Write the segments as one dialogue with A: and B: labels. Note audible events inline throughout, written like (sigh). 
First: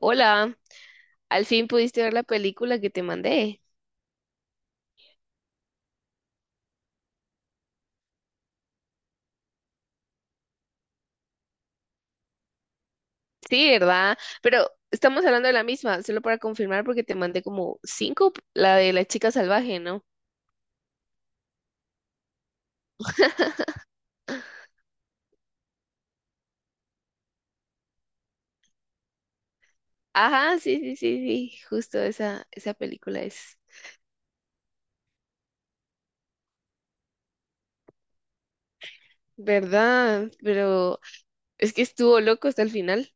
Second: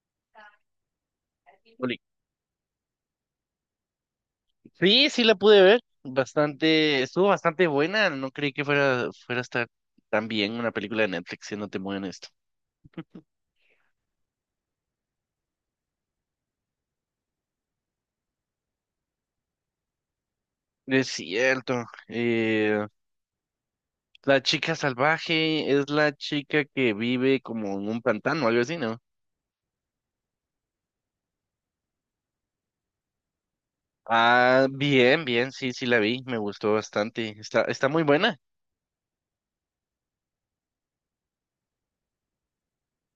A: Hola, al fin
B: Oli-
A: pudiste ver la película que te mandé.
B: Sí, sí la pude ver. Estuvo bastante buena. No creí que fuera a estar tan bien una película de Netflix, siéndote muy honesto.
A: Sí, ¿verdad? Pero estamos hablando de la misma, solo para confirmar porque te mandé como cinco, la de la chica salvaje, ¿no?
B: Es cierto. La chica salvaje es la chica que vive como en un pantano, algo así, ¿no?
A: Ajá, sí, sí, sí, sí, justo esa, esa película es.
B: Ah, bien, bien, sí, sí la vi. Me gustó bastante. Está muy buena
A: ¿Verdad? Pero es que estuvo loco hasta el final.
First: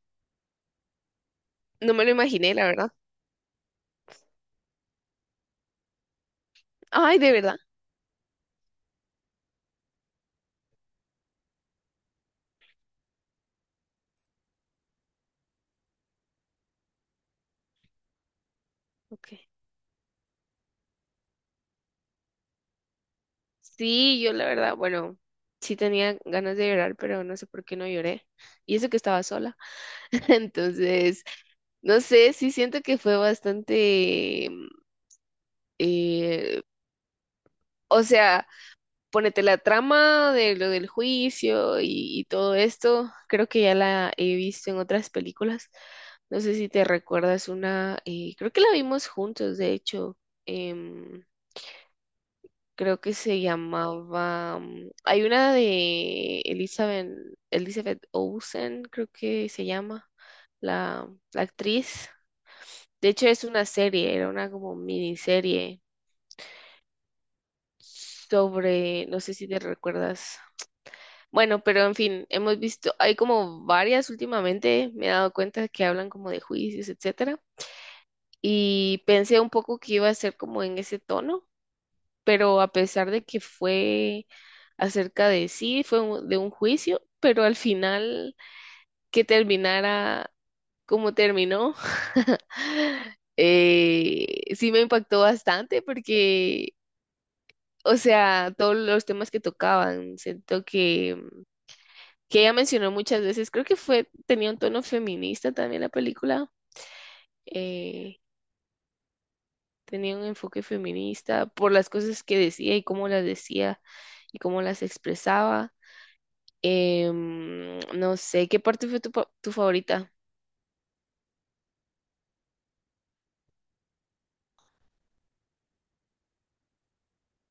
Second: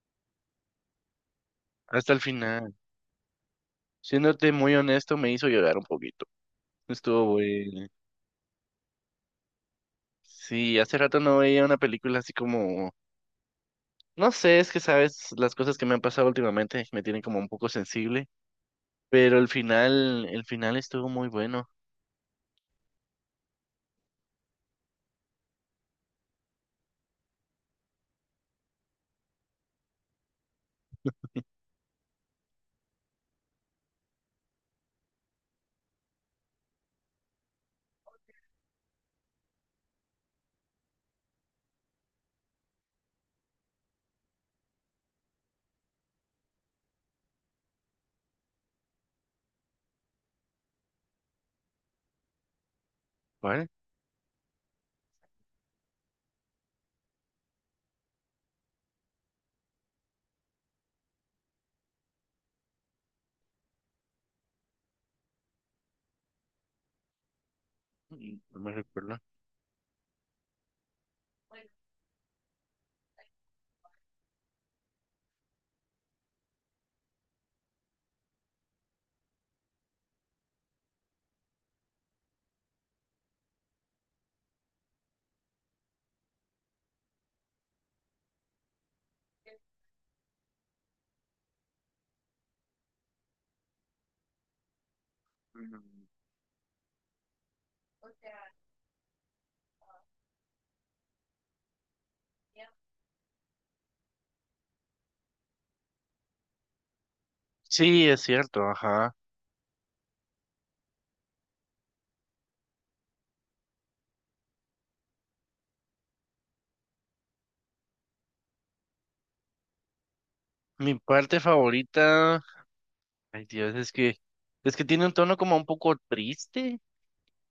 A: No me lo
B: hasta el
A: imaginé, la
B: final.
A: verdad.
B: Siéndote muy honesto, me hizo llorar un poquito.
A: Ay,
B: Estuvo
A: de verdad.
B: bueno. Sí, hace rato no veía una película así como. No sé, es que sabes, las cosas que me han pasado últimamente me tienen como un poco sensible,
A: Ok.
B: pero el final estuvo muy bueno.
A: Sí, yo la verdad, bueno, sí tenía ganas de llorar, pero no sé por qué no lloré. Y eso que estaba sola. (laughs) Entonces... No sé, sí siento que fue bastante, eh, o sea, ponete la trama de lo del juicio y todo esto, creo que ya la he visto en otras películas. No sé si te recuerdas una, creo que la vimos juntos, de hecho, em, creo que se
B: ¿Cuál?
A: llamaba, mm, hay una de Elizabeth, Elizabeth Olsen, creo que se llama, la actriz. De hecho, es una serie, era una como miniserie
B: No me
A: sobre,
B: recuerdo.
A: no sé si te recuerdas. Bueno, pero en fin, hemos visto, hay como varias últimamente, me he dado cuenta que hablan como de juicios, etcétera, y pensé un poco que iba a ser como en ese tono, pero a pesar de que fue acerca de sí, fue de un juicio, pero al final que terminara como terminó, (laughs) sí me impactó bastante porque, o sea, todos los temas que tocaban, siento que ella mencionó muchas veces, creo que fue, tenía un tono feminista también la película,
B: Sí,
A: eh,
B: es cierto, ajá.
A: tenía un enfoque feminista por las cosas que decía y cómo las decía y cómo las expresaba. No sé, ¿qué parte fue tu, tu favorita?
B: Mi parte favorita, ay Dios, es que tiene un tono como un poco triste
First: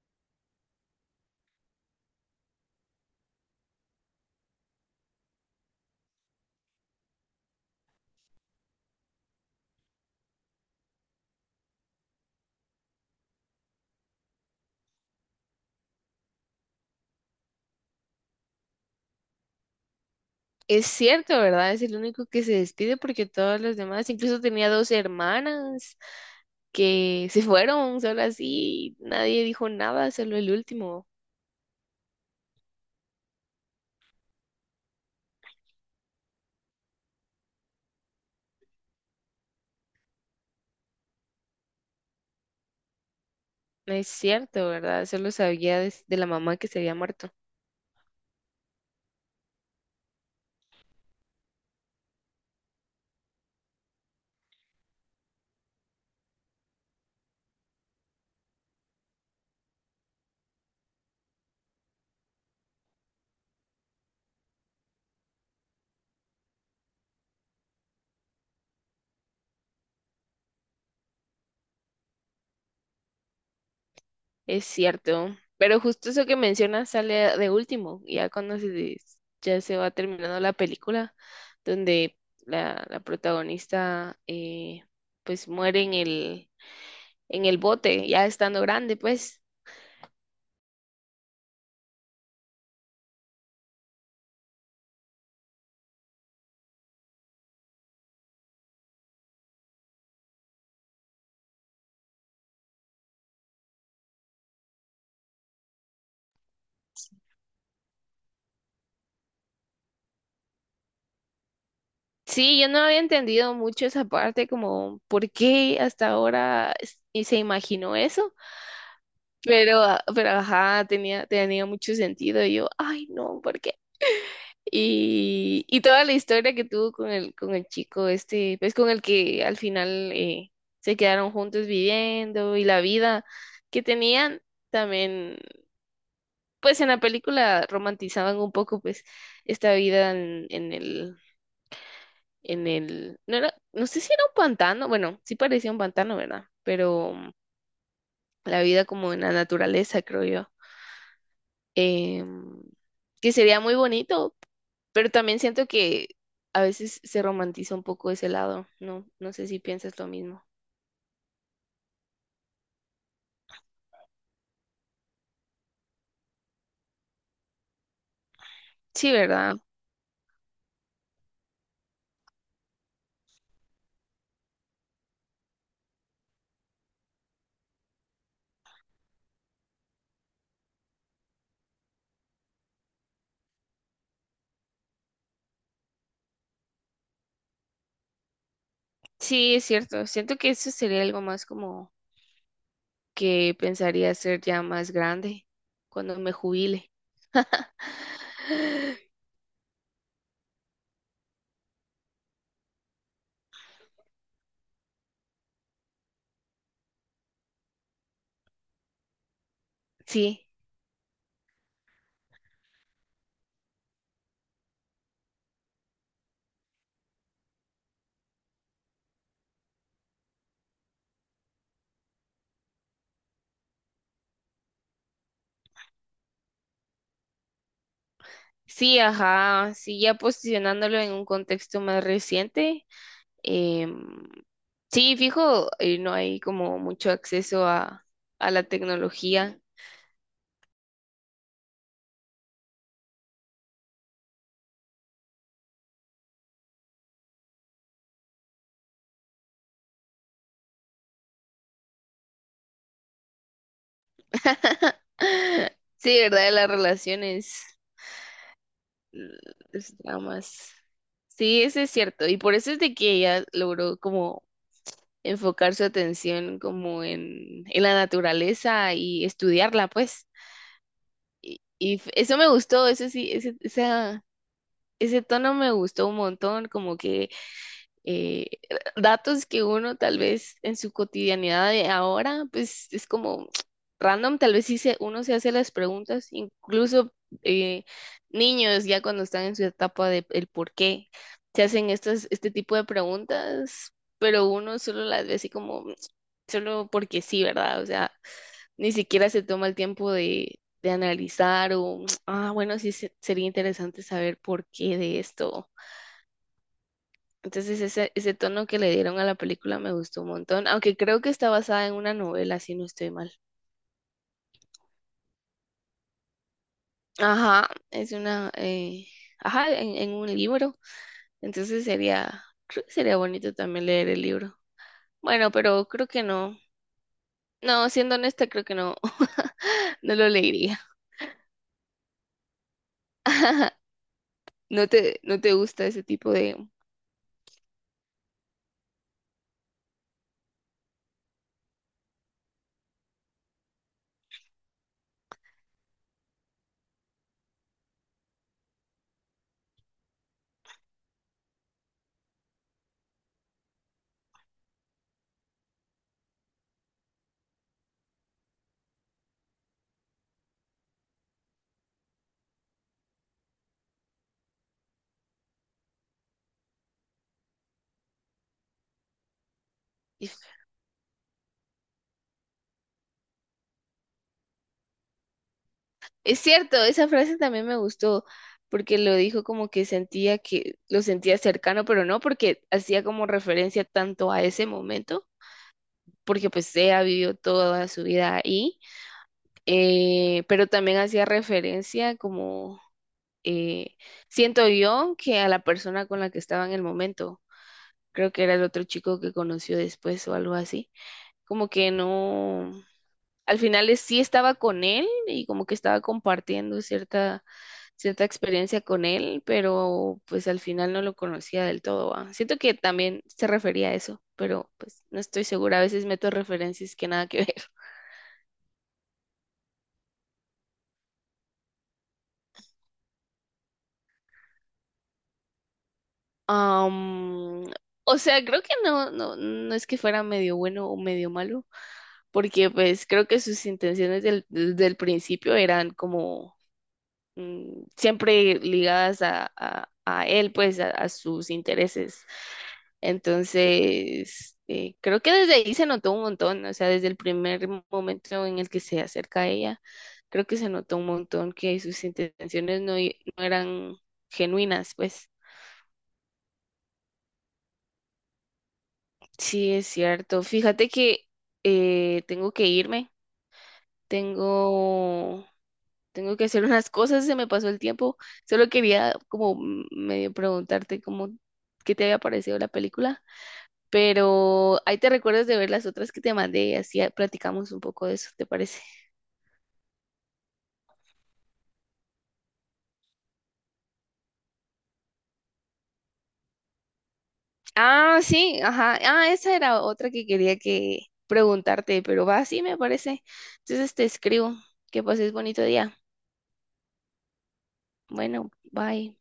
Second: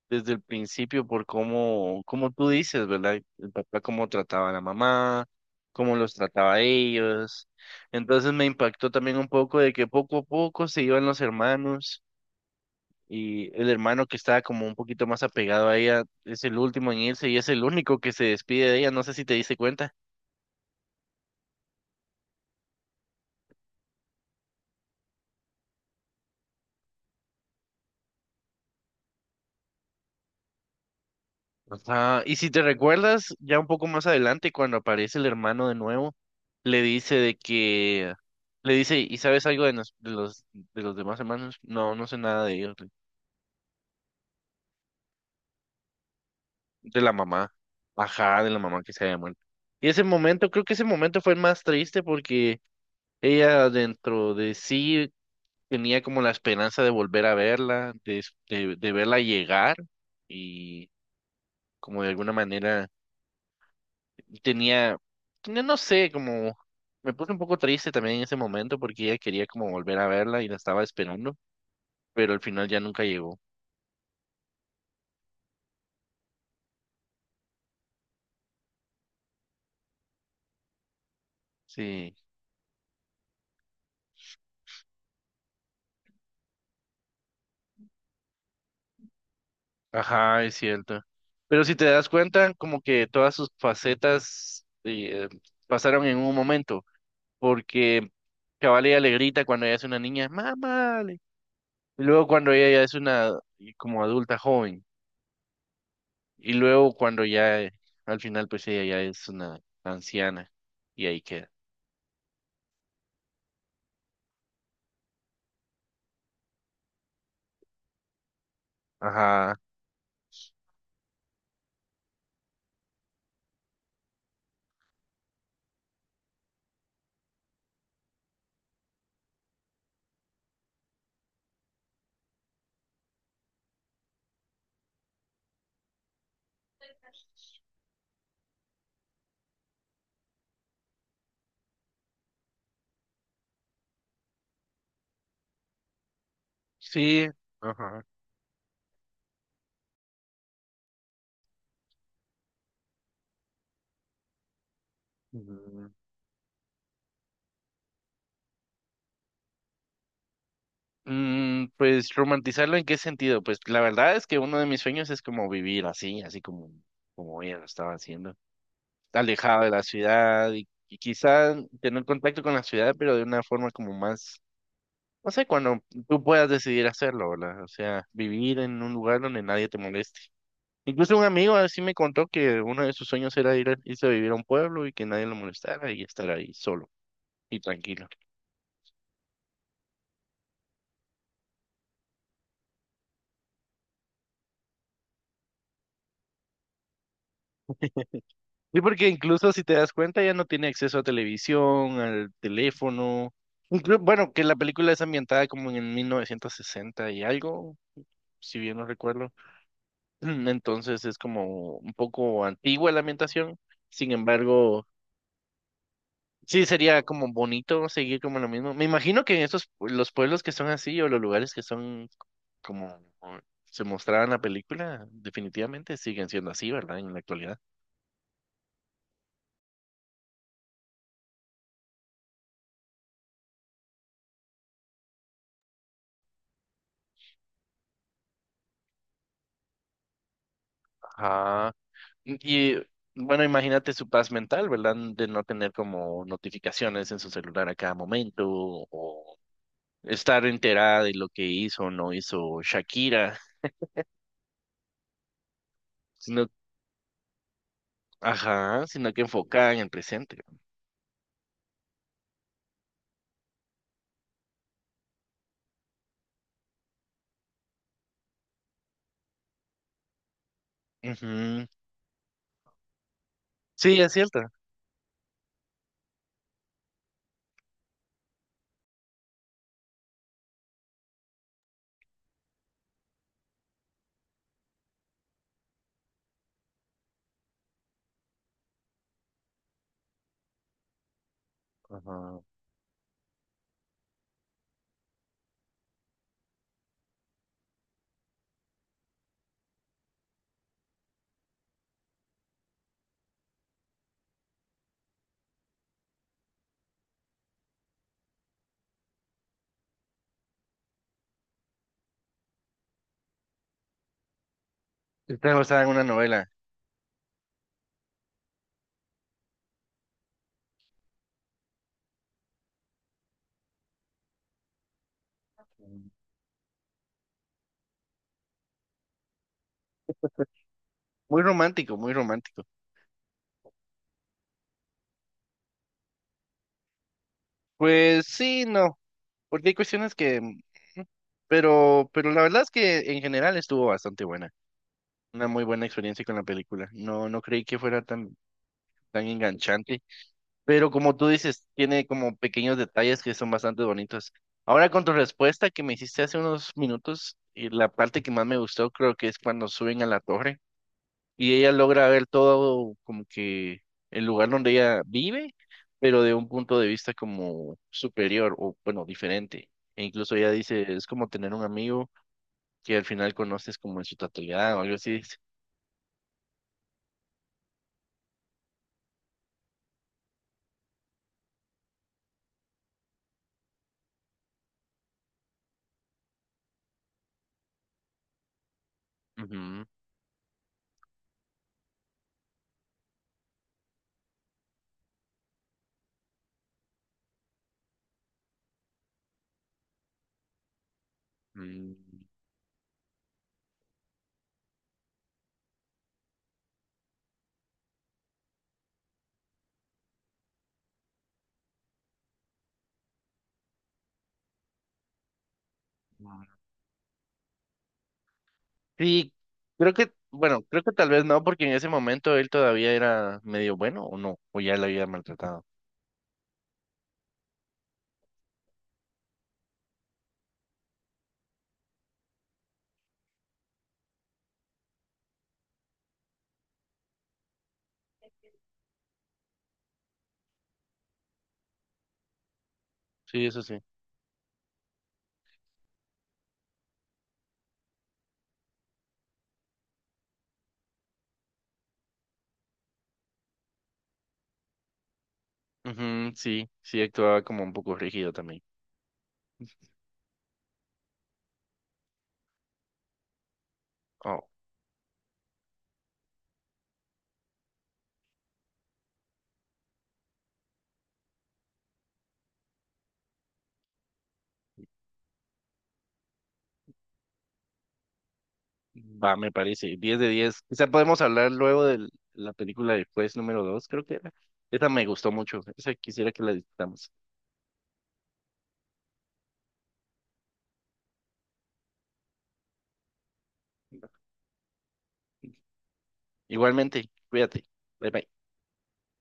B: desde el principio por cómo, como tú dices, ¿verdad? El papá cómo trataba a la mamá, cómo los trataba a ellos. Entonces me impactó también un poco de que poco a poco se iban los hermanos. Y el hermano que estaba como un poquito más apegado a ella es el último en irse y es el único que se despide de ella. No sé si te diste cuenta.
A: Es cierto, ¿verdad? Es el único que se despide porque todos los demás, incluso tenía dos hermanas que se (laughs) fueron solo así, nadie dijo nada, solo el último.
B: Ajá, y si te recuerdas, ya un poco más adelante, cuando aparece el hermano de nuevo, le dice de que, le dice, ¿y sabes algo de los demás hermanos? No, no sé nada de ellos.
A: No es cierto, ¿verdad? Solo sabía de la mamá que se había
B: De la
A: muerto.
B: mamá, ajá, de la mamá que se había muerto. Y ese momento, creo que ese momento fue el más triste porque ella dentro de sí tenía como la esperanza de volver a verla, de verla llegar y como de alguna manera tenía, tenía, no sé, como me puse un poco triste también en ese momento porque ella quería como volver a verla y la estaba esperando, pero al final ya nunca llegó.
A: Es cierto, pero justo eso que mencionas sale de último, ya cuando se, ya se va terminando la película,
B: Sí,
A: donde la protagonista pues muere en el bote, ya estando grande, pues.
B: ajá, es cierto. Pero si te das cuenta, como que todas sus facetas pasaron en un momento, porque Cabal ella le grita cuando ella es una niña, mamá. Y luego cuando ella ya es una como adulta joven. Y luego cuando ya al final pues ella ya es una anciana. Y ahí queda.
A: Sí, yo no había entendido mucho esa parte, como por qué hasta ahora y se imaginó eso,
B: Ajá.
A: pero, ah, pero ajá, tenía mucho sentido. Y yo, ay, no, ¿por qué? Y toda la historia que tuvo con el chico este, pues con el que al final se quedaron juntos viviendo y la vida que tenían también, pues en la película romantizaban un poco pues esta vida en el, no era, no sé si era un pantano, bueno, sí parecía un pantano, ¿verdad? Pero
B: Sí.
A: mm,
B: Ajá.
A: la vida como en la naturaleza, creo yo. Em, que sería muy bonito. Pero también siento
B: Mm,
A: que a veces se romantiza un poco ese lado, ¿no? No sé si piensas lo mismo.
B: pues romantizarlo en qué sentido? Pues la verdad es que uno de mis sueños es como vivir así, así como ella lo estaba haciendo.
A: Sí, ¿verdad?
B: Alejado de la ciudad y quizá tener contacto con la ciudad, pero de una forma como más, no sé, cuando tú puedas decidir hacerlo, ¿verdad? O sea, vivir en un lugar donde nadie te moleste. Incluso un amigo así me contó que uno de sus sueños era irse a vivir a un pueblo y que nadie lo molestara y estar ahí solo y tranquilo.
A: Sí, es cierto. Siento que eso sería algo más como que pensaría ser ya más grande cuando me jubile. (gasps)
B: Sí, porque
A: (laughs)
B: incluso si te das cuenta ya no tiene acceso a televisión, al teléfono. Bueno, que la película es ambientada como en 1960 y algo, si bien no recuerdo. (clears throat)
A: Sí,
B: Entonces es como un poco antigua la ambientación. Sin embargo, sí, sería como bonito seguir como lo mismo. Me imagino que en los pueblos que son así o los lugares que son como se mostraba en la película, definitivamente siguen siendo así, ¿verdad? En la actualidad.
A: sí, ajá, sí, ya posicionándolo en un contexto más reciente. em, sí, fijo, no hay como mucho acceso a la tecnología.
B: Ajá. Y y bueno, imagínate su paz mental, ¿verdad? De no tener como notificaciones en su celular a cada momento o estar enterada de lo que hizo o no hizo Shakira,
A: (laughs) Sí, ¿verdad?
B: sino,
A: De las relaciones.
B: ajá, sino que enfocada en el
A: Los
B: presente.
A: traumas. Sí, eso es cierto. Y por eso es de que ella logró como enfocar su atención como en la naturaleza y estudiarla, pues.
B: Ujú.
A: Y eso me gustó, eso sí, ese,
B: Sí, es
A: esa,
B: cierto.
A: ese tono me gustó un montón, como que eh, datos que uno tal vez en su cotidianidad de ahora, pues es como (tsk) random, tal vez sí uno se hace las preguntas, incluso eh, niños ya cuando están en su etapa de el por qué, se hacen estas,
B: Ajá.
A: este tipo de preguntas, pero uno solo las ve así como, (tsk) solo porque sí, ¿verdad? O sea, ni siquiera se toma el tiempo de analizar o, (tsk) ah, bueno, sí sería interesante saber por qué de esto, entonces ese tono que le dieron a la película me gustó un montón, aunque creo que está basada en una novela, si no estoy mal.
B: Esta basada en una novela.
A: Ajá, es una, ajá, en un libro. Entonces sería, creo que sería bonito también leer el libro. Bueno, pero creo
B: Muy
A: que no. No, siendo honesta, creo que no, (laughs) no lo leería.
B: romántico, muy romántico.
A: (laughs) No te, no te gusta ese tipo de...
B: Pues sí, no, porque hay cuestiones que, pero la verdad es que en general estuvo bastante buena. Una muy buena experiencia con la película. No, no creí que fuera tan enganchante, pero como tú dices, tiene como pequeños detalles que son bastante bonitos. Ahora con tu respuesta que me hiciste hace unos minutos, y la parte que más me gustó creo que es cuando suben a la torre. Y ella logra ver todo como que el lugar donde ella vive, pero de un punto de vista como superior o bueno, diferente. E incluso ella dice, es como tener un amigo que al final conoces como en su totalidad o algo así, dice.
A: Es cierto, esa frase también me gustó porque lo dijo como que sentía que lo sentía cercano, pero no porque hacía como referencia tanto a ese momento porque pues ella vivió toda su vida ahí,
B: Ujú,
A: pero también hacía referencia como, eh, siento yo, que a la persona con la que estaba en el momento, creo que era el otro chico que conoció después o algo así, como que
B: mm,
A: no, al final sí estaba con él y como que estaba compartiendo cierta, cierta experiencia con él, pero pues al final no lo conocía del todo, ¿va? Siento que también se refería a eso, pero pues no estoy segura, a veces meto
B: mm.
A: referencias que nada que (laughs) ver.
B: Sí, creo que, bueno, creo que tal vez no, porque en ese momento él todavía era medio bueno o no, o ya la había maltratado.
A: Am, o sea, creo que no, no, no es que fuera medio bueno o medio malo, porque pues creo que sus intenciones del, desde el principio eran como mm, siempre ligadas a, a él, pues a sus intereses.
B: Sí, eso sí.
A: Entonces, creo que desde ahí se notó un montón, o sea, desde el primer momento en el que se acerca a ella, creo que se notó un montón que sus intenciones no, no eran genuinas, pues.
B: Ujú, sí, sí actuaba como un poco rígido también.
A: Sí, es cierto. Fíjate que tengo que irme, tengo, tengo que hacer unas cosas, se me pasó el tiempo. Solo quería como mm, medio preguntarte cómo, qué te había parecido la película, pero ahí te recuerdas de ver las otras que te mandé y así ah, platicamos un poco de eso, ¿te parece?
B: Va, me parece. 10 de 10. Quizá podemos hablar luego de la película de Juez número 2, creo que era. Esa me gustó mucho. Esa quisiera que la discutamos.
A: Ah, sí, ajá. Ah, esa era otra que quería que preguntarte, pero va, sí, me parece. Entonces te escribo. Que pases bonito día.
B: Igualmente, cuídate. Bye bye.
A: Bueno, bye.